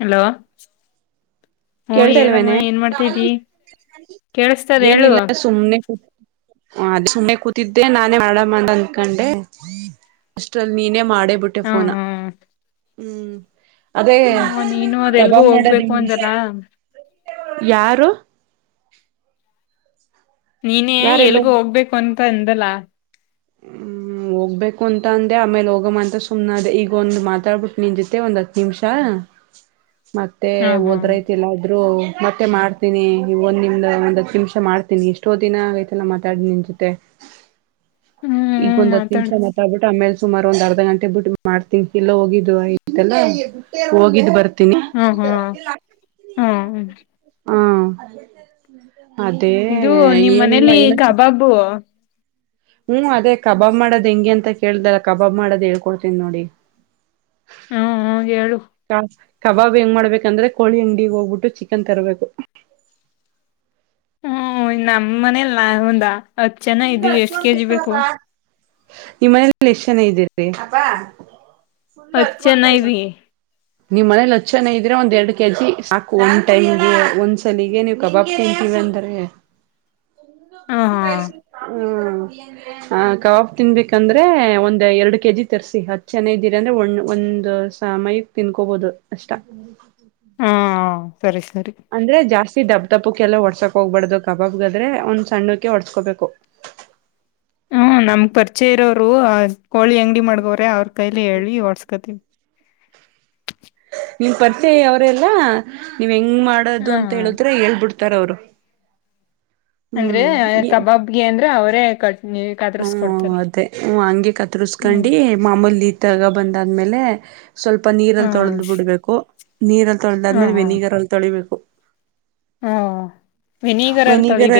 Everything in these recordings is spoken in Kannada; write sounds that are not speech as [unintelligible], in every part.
ಹಲೋ ಹ್ಮ ಹೇಳಮ್ಮ ಕೇಳ್ತಲ್ವೇನೆ ಏನ್ ಮಾಡ್ತಾಿದಿ ಕೇಳಿಸತದ ಹೇಳು ಏನಿಲ್ಲ ಸುಮ್ನೆ ಅ ಸುಮ್ಮನೆ ಕೂತಿದ್ದೆ ನಾನೇ ಮಾಡ ಮಾಡ ಅಂದಕೊಂಡೆ ಅಷ್ಟಲ್ಲಿ ನೀನೇ ಮಾಡ ಹೊಡೆ ಬಿಟ್ಟೆ ಹ ಫೋನಾ ಹ್ಮ ಹ್ಮ ಹ್ಮ ನೀನು ಅದೆ ಎಲ್ಗೂ ಮಾಡೋದ್ ಹೋಗ್ಬೇಕು ಹೆಂಗೆ ಅಂದಲ್ಲ ಯಾರು ನೀನೇ ಯಾರೆಲ್ಲೋ ಎಲ್ಗ ಹೋಗ್ಬೇಕು ಅಂತ ಅಂದಲ್ಲ ಹ್ಮ್ ಹ ಹೋಗ್ಬೇಕು ಅಂತ ಅಂದೆ ಆಮೇಲೆ ಹೋಗಮ್ಮ ಅಂತ ಸುಮ್ನ ಅ ಈಗ ಒಂದು ಮಾತಾಡ್ಬಿಟ್ಟು ನಿನ್ ಜೊತೆ ಒಂದ್ ಹತ್ ನಿಮಿಷಾ ಮತ್ತೆ ಹ ಹಾ ಹೋದ್ರೈತಿಲ್ಲ ಆದ್ರೂ ಮತ್ತೆ ಮಾಡ್ತೀನಿ ಒಂದ ನಿಮ್ದ ಒಂದ್ ಹತ್ತು ನಿಮಿಷ ಮಾಡ್ತೀನಿ ಎಷ್ಟೋ ದಿನ ಆಐತೆಲ್ಲ ಮಾತಾಡ ನಿನ್ ಜೊತೆ ಈಗ ಹ್ಮ್ ಒಂದ್ ಹತ್ತು ಮಾತಾಡ ನಿಮಿಷ ಮಾತ್ತಡ ಬಿಟ್ಟು ಆಮೇಲೆ ಸುಮಾರು ಒಂದ್ ಅರ್ಧ ಗಂಟೆ ಬಿಟ್ಟ ಮಾಡ್ತಂಗ ಎಲ್ಲ ಹೋಗಿದ್ದು ಆಯತಲ್ಲ ಹೋಗಿದ್ದ್ ಬರ್ತ ಹ್ಮ ಹ್ಮ ಹ್ಮ ಹ್ಮ ಅದೇ ಇದು ನಿಮ್ ಏನಿಲ್ಲ ಮನೇಲಿ ಏನ ಕಬಾಬು ಹ್ಮ್ ಅದೇ ಕಬಾಬ್ ಮಾಡೋದ್ ಹೆಂಗೆ ಅಂತ ಕೇಳ್ದಲ್ಲ ಕಬಾಬ್ ಮಾಡೋದ್ ಹೇಳ್ಕೊಡ್ತನ್ ನೋಡ ಈಗ ಹ್ಮ ಹ ಹೇಳು ಕಬಾಬ್ ಹೆಂಗ ಮಾಡ್ಬೇಕಂದ್ರೆ ಕೋಳಿ ಅಂಗಡಿಗೆ ಹೋಗ್ಬಿಟ್ಟು ಚಿಕನ್ ತರಬೇಕು ಹ್ಮ್ ನಮ್ಮ್ ಮನೆಲ್ಲಾ ಹತ್ತು ಜನ ಇದೀವಿ ಎಷ್ಟ್ ಕೆಜಿ ಬೇಕು ನಿಮ್ಮ ಮನೆ ಎಷ್ಟ ಜನ ಇದ್ದೀರಿ ಹತ್ ಜನ [unintelligible] ಇವಿ ನೀವ್ ಮನೇಲಿ ಹತ್ ಜನಾ ಇದ್ರೆ ಒಂದ್ ಎರಡ್ ಕೆಜಿ ಸಾಕ ಒಂದ್ ಟೈಮ್ಗೆ ಒಂದ್ ಸಲಿಗೆ ನೀವು ಕಬಾಬ್ ತಿಂತೀವಿ [unintelligible] ಹ ಹಾ ಹ್ಮ ಆ ಕಬಾಬ ತಿನ್ಬೇಕಂದ್ರೆ ಒಂದ್ ಎರಡು ಕೆಜಿ ತರ್ಸಿ ಹತ್ ಜನಾ ಇದ ಇಂದ್ರೆ ಒ ಒಂದ್ ಸಮಯಕ್ ತಿನ್ಕೋಬಹದು ಅಷ್ಟ ಹಾ ಸರಿ ಸರಿ ಅಂದ್ರೆ ಜಾಸ್ತಿ ದಪ್ಪ ದಪ್ಪಕ್ಕೆ ಎಲ್ಲ ಒಡ್ಸಕ್ ಹೋಗ್ಬಾರಡ್ದು ಕಬಾಬ್ಗಾದ್ರೆ ಒಂದ್ ಸಣ್ಣಕ್ಕೆೆ ಒಡ್ಸ್ಕೊಬೇಕು [unintelligible] ಹ್ಮ ನಮ್ ಪರ್ಚೆ ಇರೋರು ಕೋಳಿ ಅಂಗಡಿ ಮಾಡ್ಗೋರೆ ಅವ್ರ ಕೈಲಿ ಹೇಳಿ ಹೊಟ್ಸ್ಕೊತವಿ [unintelligible] ನೀನ್ ಪರಿಚಯ ಅವ್ರಲ್ಲಾ ನೀವ್ ಹೆಂಗ್ ಹ ಮಾಡೋದು ಅಂತ ಹ ಹೇಳಿದ್ರೆ ಹೇಳ್ಬಿಡ್ತ ಇತಾರ ಅವರು ಅಂದ್ರೆ ಹ್ಮ್ ಕಬಾಬ್ಗೆ ಅಂದ್ರ ಅವರೇ ಕಟ್ ಹ್ಮ್ ಕದರ್ಸ್ಕೊಡ್ತಾರೆ ಅದೇ ಹ ಹಂಗೆ ಹ್ಮ್ ಕತ್ರ್ಸ್ಕೊಂಡಿ ಮಾಮೂಲಿ ತಗ ಬಂದಾದ್ಮೇಲೆ. ಸ್ವಲ್ಪ ನೀರಲ್ಲಿ ಹ್ಮ್ ತೊಳೆದ್ ಬಿಡ್ಬೇಕು ನೀರಲ್ಲಿ ತೊಳೆದಾದ್ಮೇಲೆ ವೆನಿಗರ್ ಅಲ್ಲಿ ತೊಳಿಬೇಕು ಹಾ ವಿನಿಗರ್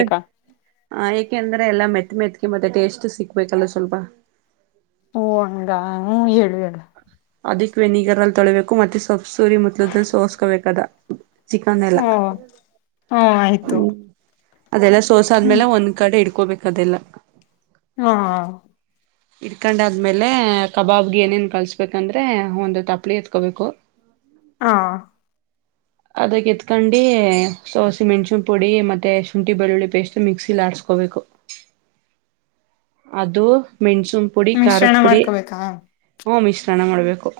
ಹ ಏಕೆಂದ್ರೆ ಎಲ್ಲಾ ಮೆತ್ ಮೆತ್ ಮತ್ತೆ ಟೇಸ್ಟ್ ಸಿಗ್ಬೇಕಲ್ಲ ಸ್ವಲ್ಪ್ ಹಓ ಹಂಗ ಹ ಹೇಳುವ ಹೇಳ ಅದಿಕ್ ವೆನಿಗರ್ ಅಲ್ಲಿ ತೊಳಿಬೇಕು ಮತ್ತೆ ಸೊಪ್ಸೂರಿ ಮುತ್ತಲದಲ್ಲಿ ಸೋಸ್ಕೋಬೇಕದ ಚಿಕನ್ ಎಲ್ಲ ಓ ಹ್ಮ ಆಯ್ತು ಹ್ಮ್ ಅದೆಲ್ಲ ಹ್ಮ್ ಸೋಸಾದ್ಮೇಲೆ ಒಂದ್ ಕಡೆ ಇಡ್ಕೋಬೇಕು ಅದೆಲ್ಲ ಹಾ ಇಡ್ಕಂಡ ಆದ್ಮೇಲೆ ಕಬಾಬ್ಗೆ ಏನೇನ್ ಕಳ್ಸ್ಬೇಕಂದ್ರೆ ಒಂದು ತಪ್ಲಿ ಎತ್ಕೋಬೇಕು ಹಾ [inaudible] ಅದಕ್ಕೆ ಎತ್ಕೊಂಡು ಸೋಸೆ ಮೆಣ್ಸಿಿನ ಪುಡಿ ಮತ್ತುತ್ತ ಶುಂಠಿ ಬೆಳ್ಳುಳ್ಳಿ ಪೇಸ್ಟ್ ಮಿಕ್ಸಿಲಿ ಆಡ್ಸ್ಕೋಬೇಕು [inaudible] ಅದು ಮೆಣಸುನ್ ಪುಡಿ ಖಾರದ ಮಿಶ್ರಣ ಪುಡಿ ಮಾಡ್ಕೋಬೇಕಾ ಹ್ಞೂ ಮಿಶ್ರಣ ಮಾಡಬೇಕು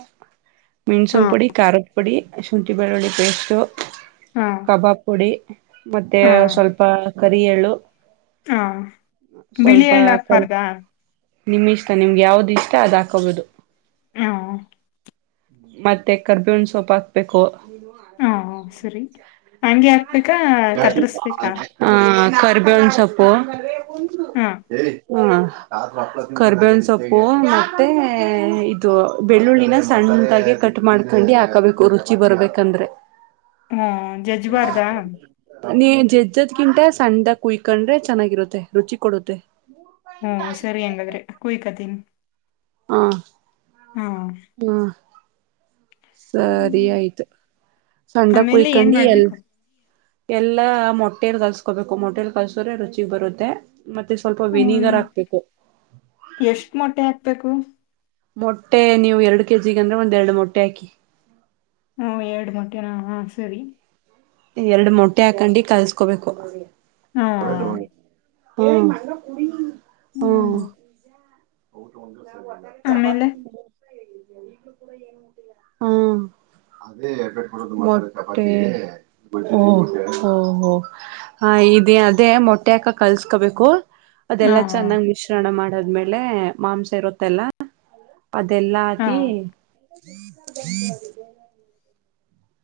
ಮೆಣ್ಸುಂ ಹಾ ಪುಡಿ ಖಾರದ ಪುಡಿ ಶುಂಠಿ ಬೆಳ್ಳುಳ್ಳಿ ಪೇಸ್ಟು ಹಾ ಕಬಾಬ್ ಪುಡಿ ಮತ್ತೆ ಹಾ ಸ್ವಲ್ಪ ಕರಿಯಳು ಹಾ ಬಿಳಿ ಎಳ್ ಕರಿ ಹಕ್ಬಾರ್ದ ನಿಮ್ ಇಷ್ಟ ನಿಮ್ಗೆ ಯಾವ್ದು ಇಷ್ಟ ಅದ್ ಹಾಕೋಬೋುದು ಹ್ಮ ಮತ್ತೆ ಕರ್ಬೇವಣ ಸೊಪ್ ಹಾಕ್ಬೇಕು ಹ ಸರಿ ಹಂಗೆ ಹಾಕ್ಬೇಕಾ ಕತ್ರಿಸ್ಬೇಕಾ ಹಾ ಕರಿ ಬೇವಿನ ಸೊಪ್ಪು ಹ ಹಾ ಕರ್ಬೇವನ್ ಸೊಪ್ಪು ಮತ್ತೆ ಇದು ಬೆಳ್ಳುಳ್ಳಿನ ಸಣ್ಣ ಮುಂಟಾಗೆ ಕಟ್ ಮಾಡ್ಕೊಂಡು ಹಾಕಬೇಕು ರುಚಿ ಬರ್ಬೇಕಂದ್ರೆ ಹ್ಮ ಜಜ್ವಾರ್ದಾ ನೀ ಜಜ್ಜದ್ ಗಿಟ ಸಣ್ಣದಾಗ ಕುಯ್ಕೊಂಡ್ರೆ ಚೆನ್ನಾಗಿರತ್ತೆ ರುಚಿ ಕೊಡುತ್ತೆ ಹ್ಮ ಸರಿ ಹೆಂಗಾದ್ರೆ ಕುಯಕತೀನ್ ಹಾ ಹ್ಮ ಹಾ ಸರಿ ಆಯ್ತು ಸ್ಣ ಆಮೇಲೆ ಏನ್ ಕುಯ್ಕೊಂಡಿ ಎಲ್ ಮಾಡ್ಬೇಕು ಎಲ್ಲಾ ಮೊಟ್ಟೇಲ್ ಕಲ್ಸ್ಕೋಬೇಕು ಮೊಟ್ಟೇಲ್ ಕಲ್ಸ್ರೆ ರುಚಿ ಬರುತ್ತೆ ಮತ್ತೆ ಸ್ವಲ್ಪ ಹ್ಮ್, ವೆನಿಗರ್ ಹಾಕ್ಬೇಕು ಬು [unintelligible] ಮೊಟ್ಟೆ ನೀವು ಎರಡು ಕೆಜಿಗ ಅಂದ್ರೆ ಒಂದ್ ಎರಡು ಮೊಟ್ಟೆ ಹಾಕಿ ಹ್ಮ ಎರಡು ಮಖೆನಾ ಹಾ ಸರಿ ಎರಡು ಮೊಟ್ಟೆ ಹಾಕೊಂಡು ಕಲ್ಸ್ಕೋಬೇಕು ಹಾ ಹ್ಮ ಹ್ಮ ಹ್ಮ್ ಆಮೇಲೆ [unintelligible] ಹ್ಮ ಮೊಟ್ಟೆ ಓ ಓಹೋ ಹ ಇ ಅದೇ ಮೊಟ್ಟೆೆಯಕ ಕಲ್ಸ್ಕೋಬೇಕು ಹಾ ಅದೆಲ್ಲಾ ಚೆನ್ನಾಗ್ ಮಿಶ್ರಣ ಮಾಡದ್ಮೇಲೆ ಮಾಂಸ ಇರುತ್ತೆಲ್ಲ ಅದೆಲ್ಲಾ ಹಾ ಹಕಿ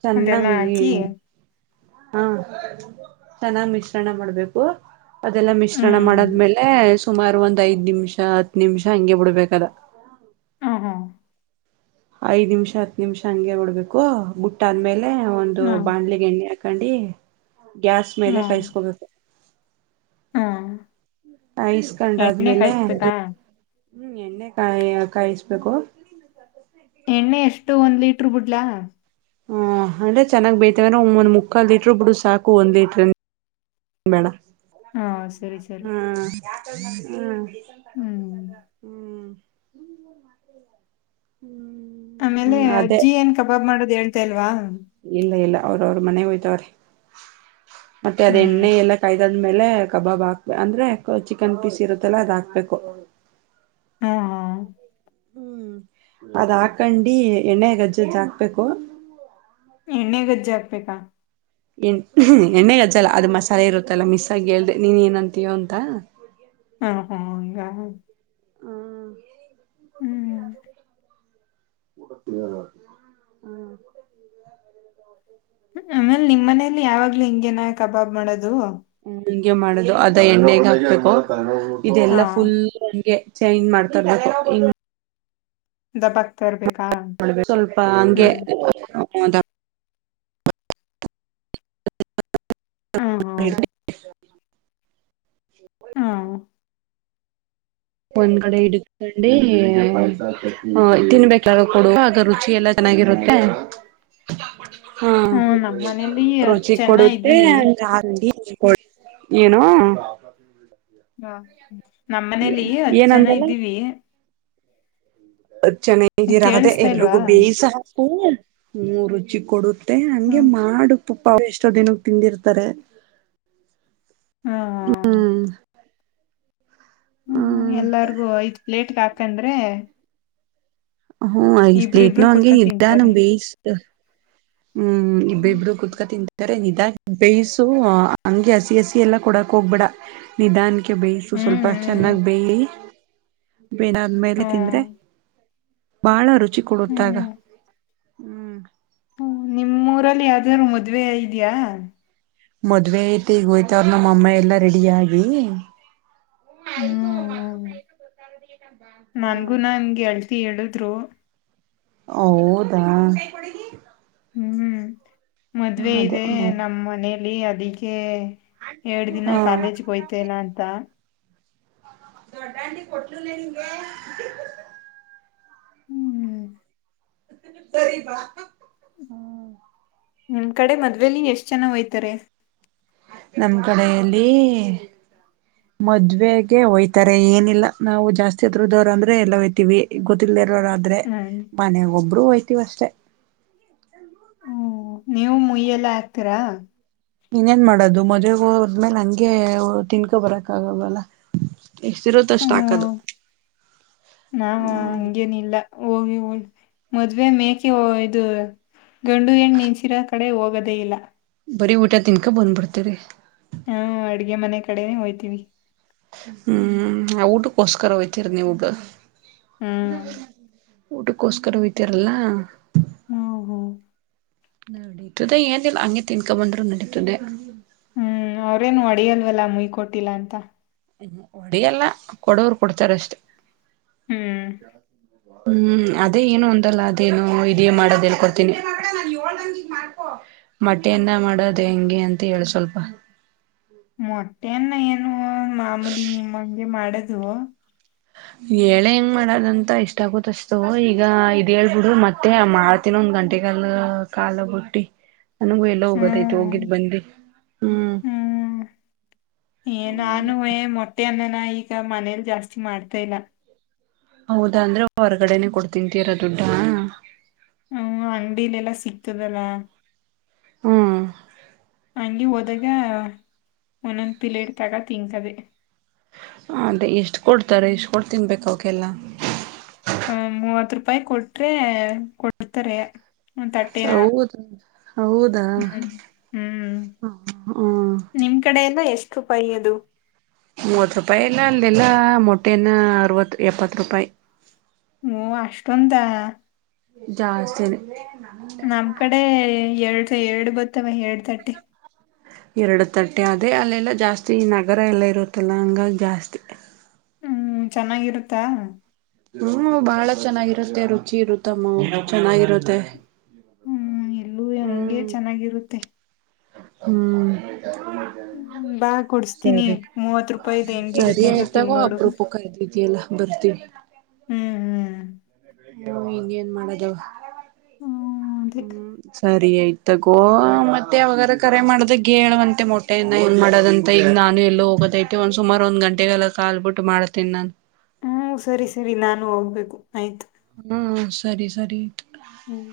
ಚೆನ್ನ ಅದೆಲ್ಲ ಮ ಹಾಕಿ ಹಾ ಚನ್ನಾಗ್ ಮಿಶ್ರಣ ಮಾಡ್ಬೇಕು ಅದೆಲ್ಲ ಮಿಶ್ರಣ ಹ್ಮ್ ಮಾಡದ್ಮೇಲೆ ಸುಮಾರು ಒಂದ್ ಐದ್ ನಿಮಿಷ ಹತ್ ನಿಮಿಷ ಹಂಗೆ ಬಿಡ್ಬೇಕದ ಹಾ ಹಾ ಐದ್ ನಿಮಿಷ ಹತ್ ನಿಮಿಷ ಹಂಗೆ ಬಿಡ್ಬೇಕು ಬುಟ್ಟ ಆದ್ಮೇಲೆ ಒಂದು ಹಾ ಬಾಣ್ಲೆಗೆ ಎಣ್ಣೆ ಹಕಂಡಿ ಗ್ಯಾಸ್ ಮೇಲೆ ಹಾ ಕೈಸ್ಕೋಬೇಕು ಹಾ ಹ ಇಸ್ಕಂಡ ಎಣ್ಣೆ ಆದ್ಮೇಲೆ ಕಾಯಿಸ್ಬೇಕಾ ಹ್ಮ್ ಎಣ್ಣೆ ಕಾಯಿ ಕಾಯಿಸಬೇಕು ಎಣ್ಣೆ ಎಷ್ಟು ಒಂದ್ ಲೀಟರ್ ಬಿಡ್ಲಾ ಹ ಅಂದ್ರೆ ಚೆನ್ನಾಗ್ ಬೈತವೆ್ರ ಒ ಒಂದ್ ಮುಕ್ಕಾ ಲೀಟ್ರ ಬಿಡು ಸಾಕು ಒಂದ್ ಲೀಟ್ರ ಬೇಡ ಹಾ ಸರಿ ಸರಿ ಹ್ಮ್ ಹ್ಮ್ ಹ್ಮ್ ಹ್ಮ್ ಹ್ಮ್ಮ ಆಮೇಲೆ ಅಜ್ಜಿ ಏನ್ ಕಬಾಬ್ ಮಾಡೋದು ಹೇಳ್ತಾ ಇಲ್ವಾ ಇಲ್ಲ ಇಲ್ಲ ಅವ್ರ ಅವ್ರ ಮನೆ ಹೋಯ್ತವ್ರ ಮತ್ತೆ ಅದ ಹ್ಮ್ ಎಣ್ಣೆ ಎಲ್ಲ ಕಾಯ್ದ ಆಮೇಲೆ ಕಬಾಬ್ ಹಾಕ್ಬೇಕ ಅಂದ್ರೆ ಚಿಕನ್ ಪೀಸ್ ಇರುತ್ತಲ್ಲ ಅದ್ ಹಾಕ್ಬೇಕು ಹ್ಮ ಹಾ ಹ್ಮ್ ಅದ್ ಹಾಕಂಡಿ ಎಣ್ಣೆ ಗಜ್ಜಜ್ದ್ ಹಾಕ್ಬೇಕು ಎಣ್ಣೆ ಗಜ್ಜೆ ಹಾಕ್ಬೇಕಾ ಎ ಎಣ್ಣೆೆಗೆ ಅಜ್ಜಲ್ಲ ಅದ್ ಮಸಾಲೆ ಇರುತ್ತಲ್ಲಾ ಮಿಸ್ಗಿ ಹೇಳ್ದೆ ನೀನ್ ಏನಂತೀಯೋ ಅಂತ ಹಂಗ ಹಾ ಹಾ ಹ್ಮ್ ಹ್ಮ್ ಹ ಹ ಆಮೇಲೆ ನಿಮ್ ಮನೇಲಿ ಯಾವಾಗ್ಲ ಹಿಂಗೆೇನ ಕಬಾಬ್ ಮಾಡೋದು ಹ್ಮ ಹಿಂಗೆ ಮಾಡುದು ಅದ ಎಣ್ಣಗ ಹಾಕ್ಬೇಕು ಹಾ ಇದೆಲ್ಲಾ ಫುಲ್ ಹಂಗೆ ಚೇಂಜ್ ಮಾಡ್ತಬೇಕು ಹ ದಬಕ್ತಾ ಇರ್ಬೇಕು ಸ್ವಲ್ಪ ಹಂಗೆದ ಹ್ಮ್ ಹ್ಮ್ [unintelligible] ಹ್ಮ್ ಒಂದ್ ಕಡೆ ಹಿಡ್ಕಂಡು ತಿನ್ಬೇಕ ಕೊಡ ಆ ರುಚಿ ಎಲ್ಲ ಚೆನ್ನಾಗಿರುತ್ತೆ ಹಾ ಹ್ಮ್ ನಮ್ ಮನೇಲಿ ಹತ್ ರುಚಿ ಜನ ಕೊಡುತ್ತೆ ಇದ್ದೀವಿ ಹಂಗ ಆಗಿ ಏನು ಹಾ ನಮ್ಮ ಮನೇಲಿ ಹತ್ ಜನ ಏನಂದಲ್ಲ ಇದ್ದೀವಿ ಚೆನ್ನಾಗಿರಗದೆ ಕೇಳಿಸ್ತಾ ಇಲ್ವಾ ಎಲ್ರಿಗೂ ಬೇಯ್ಸ ಹಾಕು ಹ ರುಚಿ ಕೊಡ ಮತ್ತೆ ಹಂಗೆ ಹ್ಮ್ ಮಾಡುಕ್ ಪಪ್ಪ ಎಷ್ಟೋ ದಿನಕ್ಕೆ ತಿಂದಿರ್ತಾರೆ ಹಾ ಹ್ಮ್ ಹ್ಮ್ ಎಲ್ಲಾರ್ಗು ಐದ್ ಪ್ಲೇಟ್ಗೆ ಹಾಕಂಡ್ರೆ ಹ್ಮ್ ಐ ಇಬ್ರು ಇಬ್ರು ಸ್ಲೀಟ್ನು ಕುೂತ್ಕ ಹಂಗಗೆ ಇದಿದ್ದಾನ ತಿಂತಾರೆ ಬೇಸ ಹ್ಮ್ ಇಬ್ಬ ಇಬ್ರು ಕುೂತ್ಕಾ ತಿಂತ ಅರೆ ನಿಧ ಬೇಯ್ಸು ಹಂಗೆ ಹಸಿ ಹಸಿ ಎಲ್ಲಾ ಕೊಡಕ್ ಹೋಗ್ಬೇಡ ನಿಧನ್ ಬೇಯಿಸು ಹ್ಮ್ ಸ್ವಲ್ಪ ಹ್ಮ್ ಚೆನ್ನಾಗ್ ಬೇಯಿ ಬೇಾದ್ಮೇಲೆ ತಿಂದ್ರೆ ಹ್ಮ್ ಬಾಳ ರುಚಿ ಕೊಡುತ್ತಾಗ ಹ್ಮ್ ಹ್ಮ್ ನಿಮ್ಮ್ಊರಲ್ಲಿ ಯಾವ್ದಾದ್ರು ಮದ್ವೆ ಇದ್ಯಾಾ ಮದ್ವೆ ಐತಿ ಈಗ ಹೋಯ್ತವ್ರ ನಮ್ಮ ಅಮ್ಮ ಎಲ್ಲಾ ರೆಡಿ ಆಗಿ ಹ್ಮ ಆಯ್ತು ಹ್ಮ್ ಹ್ಮ್ ಹಾ ಹೇಳಳಿದ್ರು ಹೌದಾ ಹ್ಮ್ ಮದ್ವೆ ಅದೇ ಇದೆ ನಮ್ಮ ಮನೇಲಿ ಅದಕ್ಕೆ. ಎಏಡ್ ದಿನ ಹಾ ಕಾಲೇಜ್ಗೆ ಹಯ್ತೇನ ಅಂತ. ದೊಡ್ಡ ಆಂಟಿ ಕೊಟ್ಟಲನೆ ನಿಂಗೆ ಹ್ಮ್ ಸರಿಪಾ ಹ್ಮ ನಿಮ್ ಕಡೆ ಮದ್ವೆೇಲಿ ಎಷ್ಟ್ ಜನ ಹೋಯ್ತಾರೆ. ನಮ್ ಕಡೆಯಲ್ಲಿ. ಮದ್ವೆೆಗೆ ಹಯ್ತಾರೆ ಏನಿಲ್ಲ ನಾವು ಜಾಸ್ತಿ ಹತ್ರದವರು ಅಂದ್ರೆ ಎಲ್ಲ ಹಯ್ತತಿೀವಿ ಗೊತ್ತಿಲ್ಲ. ಇ ಆದ್ರೆ ಹ್ಮ್ ಮನೆ ಒಬ್ಬರುೂ ಹಯ್ತೀವ ಅಷ್ಟೆ. ಹ್ಮ್ ನೀವು ಮುಯ್ಯೆಲ್ಲ ಆಗ್ತೀರಾ. ಇನ್ನೇನ್ ಮಾಡೋದು ಮದ್ವೆ ಹೋದ್ಮೇಲೆ ಹಂಗೆ ತಿನ್ಕೊ ಬರಕ್ ಆಗಲವಲ್ಲ ಹ್ಮ ನಾನ ಹಂಗೇನಿಲ್ಲ ಹೋಗೀ ಹೋಗಿ ಮದ್ವೆ ಮೇಕೆ ಇದು ಗಂಡು ಹೆಣ್ಣು ನಿಸಿರೋ ಕಡೆ ಹೋಗೋದೇ ಇಲ್ಲ. ಬರೀ ಊಟ ತಿನ್ಕೊಂಡ ಬಂದ್ಬಿಡ್ತರಿ. ಹಾ ಅಡ್ಗೆ ಮನೆ ಕಡೆನೆ ಹೋಯ್ತೀವಿ. ಹ್ಮ್ ಆ ಊಟಕ್ಕೋಸ್ಕರ ಹೊತ್ತಿರಿ ನೀವು ಹ್ಮ್ ಊಟಕ್ಕೋಸ್ಕರ ಹೊತ್ತಿರಲ್ಲ ಹ್ಮ ಹೋ ನಡೀತದೆ ಏನಲ್ಲ ಹಂಗೆ ತಿನ್ಕೊ ಬಂದ್ರು ನಡೀತದೆ ಹ್ಮ್ ಅವ್ರೇನು ಹೋಡಿಯಲ್ವಲ್ಲ ಮುಯ್ಕ ಕೊಟ್ಟಿಲ್ಲಾ ಅಂತ. ಹ್ಮ ಹೊಡೇಯಲ್ಲ ಕೊಡವರು ಕೊಡ್ತಾರಷ್ಟೇ. ಹ್ಮ್ ಹ್ಮ್ ಅದೇ ಏನು ಒಂದಲ್ಲ ಅದೇನು ಇದೇ ಮಾಡೋದ ಹೇಳ್ಕೊಡ್ತೀನಿ. ಮೊಟ್ಟೆಅನ್ನ ಮಾಡೋದು ಹೆಂಗೆ ಅಂತ ಹೇಳು ಸ್ವಲ್ಪ ಮೊಟ್ಟೆನ್ನ ಏನು ಮಾಮೂಲಿ ನಿಮ್ಮಂಗೆ ಮಾಡದು ಹೇಳೆ ಹೆಂಗ್ ಮಾಡದಂತ ಇಷ್ಟ ಆಕತ್ಷ್ಟತು ಈಗ ಇದ್ ಹೇಳ್ಬಿಡು ಮತ್ತೆ ಮಾಡ್ತನಂ ಗಂಟಿ ಕಲ್ ಕಾಲ ಬೂಟ್ಟಿ ನನಗೂ ಎಲ್ಲ ಹೋಗದೈತ ಹ್ಮ್ ಹೋಗಿದ್ ಬಂದಿ ಹ್ಮ್ ಹ್ಮ್ ಏ ನಾನು ಮೊಟ್ಟೆ ಅನ್ನನ ಈಗ ಮನೇಲ್ ಜಾಸ್ತಿ ಮಾಡ್ತಾ ಇಲ್ಲ. ಹೌದಾ ಅಂದ್ರೆ ಹೊರ್ಗಡೆನೆೇ ಕೊಡ್ತಿಂತೀರ ದುಡ್ಡಾ ಹ್ಮ ಅಂಗಡಿಲಿ ಎಲ್ಲಾ ಸಿಗ್ತದಲ್ಲ. ಹ್ಮ ಹಂಗೆ ಹೋದಾಗ ಒಂದೊಂದ್ ಪಿಲೇಡ್ ತಗ ತಿಂತವೇ ಹ ಅದೇ ಎಷ್ಟ್ ಕೊಡ್ತಾರೆ ಎಷ್ಟ್ ಕೊಡ್ ತಿನ್ಬೇಕ ಅವಕೆಲ್ಲ ಹ ಮೂವತ್ ರೂಪಾಯಿ ಕೊಟ್ರೆ ಕೊಡ್ತಾರೆ. ಒಂದ್ ತಟ್ಟೆನ ಹೌದಾ ಹೌದಾ ಹ್ಮ್ ಹ್ಮ ನಿನ್ ಕಡೆ ಎಲ್ಲ ಎಷ್ಟು ರೂಪಾಯಿ ಅದು ಮೂವತ್ ರೂಪಾಯಿ ಎಲ್ಲ ಅಲ್ಲದೆಲ್ಲ ಮೊಟ್ಟೆನ ಅರವತ್ತು ಎಪ್ಪತ್ತು ರೂಪಾಯಿ ಓ ಅಷ್ಟೊಂದ ಜಾಸ್ತಿನೇ ನಮ್ ಕಡೆ ಎರಡು ಎರಡು ಬರ್ತವೆ ಎರಡ್ ತಟ್ಟೆ ಎರಡು ತಟ್ಟೆ ಅದೇ ಅಲ್ಲೆಲ್ಲ ಜಾಸ್ತಿ ಈ ನಗರ ಎಲ್ಲ ಇರುತ್ತಲ್ಲ ಹಂಗಾಗಿ ಜಾಸ್ತಿ ಹ್ಮ್ ಚೆನ್ನಾಗಿರುತ್ತಾ ಹ್ಮ್ ಬಹಳ ಚೆನ್ನಾಗಿರುತ್ತೆ ರುಚಿ ಇರುತ್ತಮ್ಮ ಚೆನ್ನಾಗಿರುತ್ತೆ ಹ್ಮ್ ಇಲ್ಲೂ ಹಂಗೆ ಹ್ಮ್ ಚೆನ್ನಾಗಿರುತ್ತೆ ಹ್ಮ್ ಹ್ಮ್, ಬಾ ಕೊಡ್ಸ್ತೀನಿ ಸರಿ ಮೂವತ್ ರೂಪಾಯಿದ ಸರಿ ಹೆಂಗಿರುತ್ತೆ ಅಂತ ಆಯ್ತಾಗೋ ತಿನ್ನೋಡು ಅಪ್ರೂಪ ಕ ಇದ ಇದೆಯಲ್ಲ ಬರ್ತೀವಿ ಹ್ಮ್ ಹ್ಮ್ ಹ್ಮ ಇನ್ ಏನ್ ಮಾಡೋದು ಹ್ಮ್ ಅದೇ ಹ್ಮ್ ಸರಿ ಆಯ್ತಗೋ ಮತ್ತೆ ಯಾವಾಗಾರ ಕರೆ ಮಾಡೋದ ಗೇ ಹೇಳುವಂತೆ ಮೊಟ್ಟೆ ಇಂದ ಏನ್ ಮಾಡದಂತ ಈ ನಾನು ಎಲ್ಲೋ ಹೋಗೋದೈಐತೆ ಒಂದ್ ಸುಾರ ಒಂದ್ಂಟೆಗೆಲ್ಲ ಕಾಲ್ಬ ಬಿಟ್ಟು ಮಾಡ್ತೇಿ ನಾನನ್ ಹ್ಮ್ ಸರಿ ಸರಿ ನಾನು ಹೋಗ್ಬೇಕು ಆಯ್ತು ಹ್ಮ್ ಸರಿ ಸರಿ ಹ್ಮ್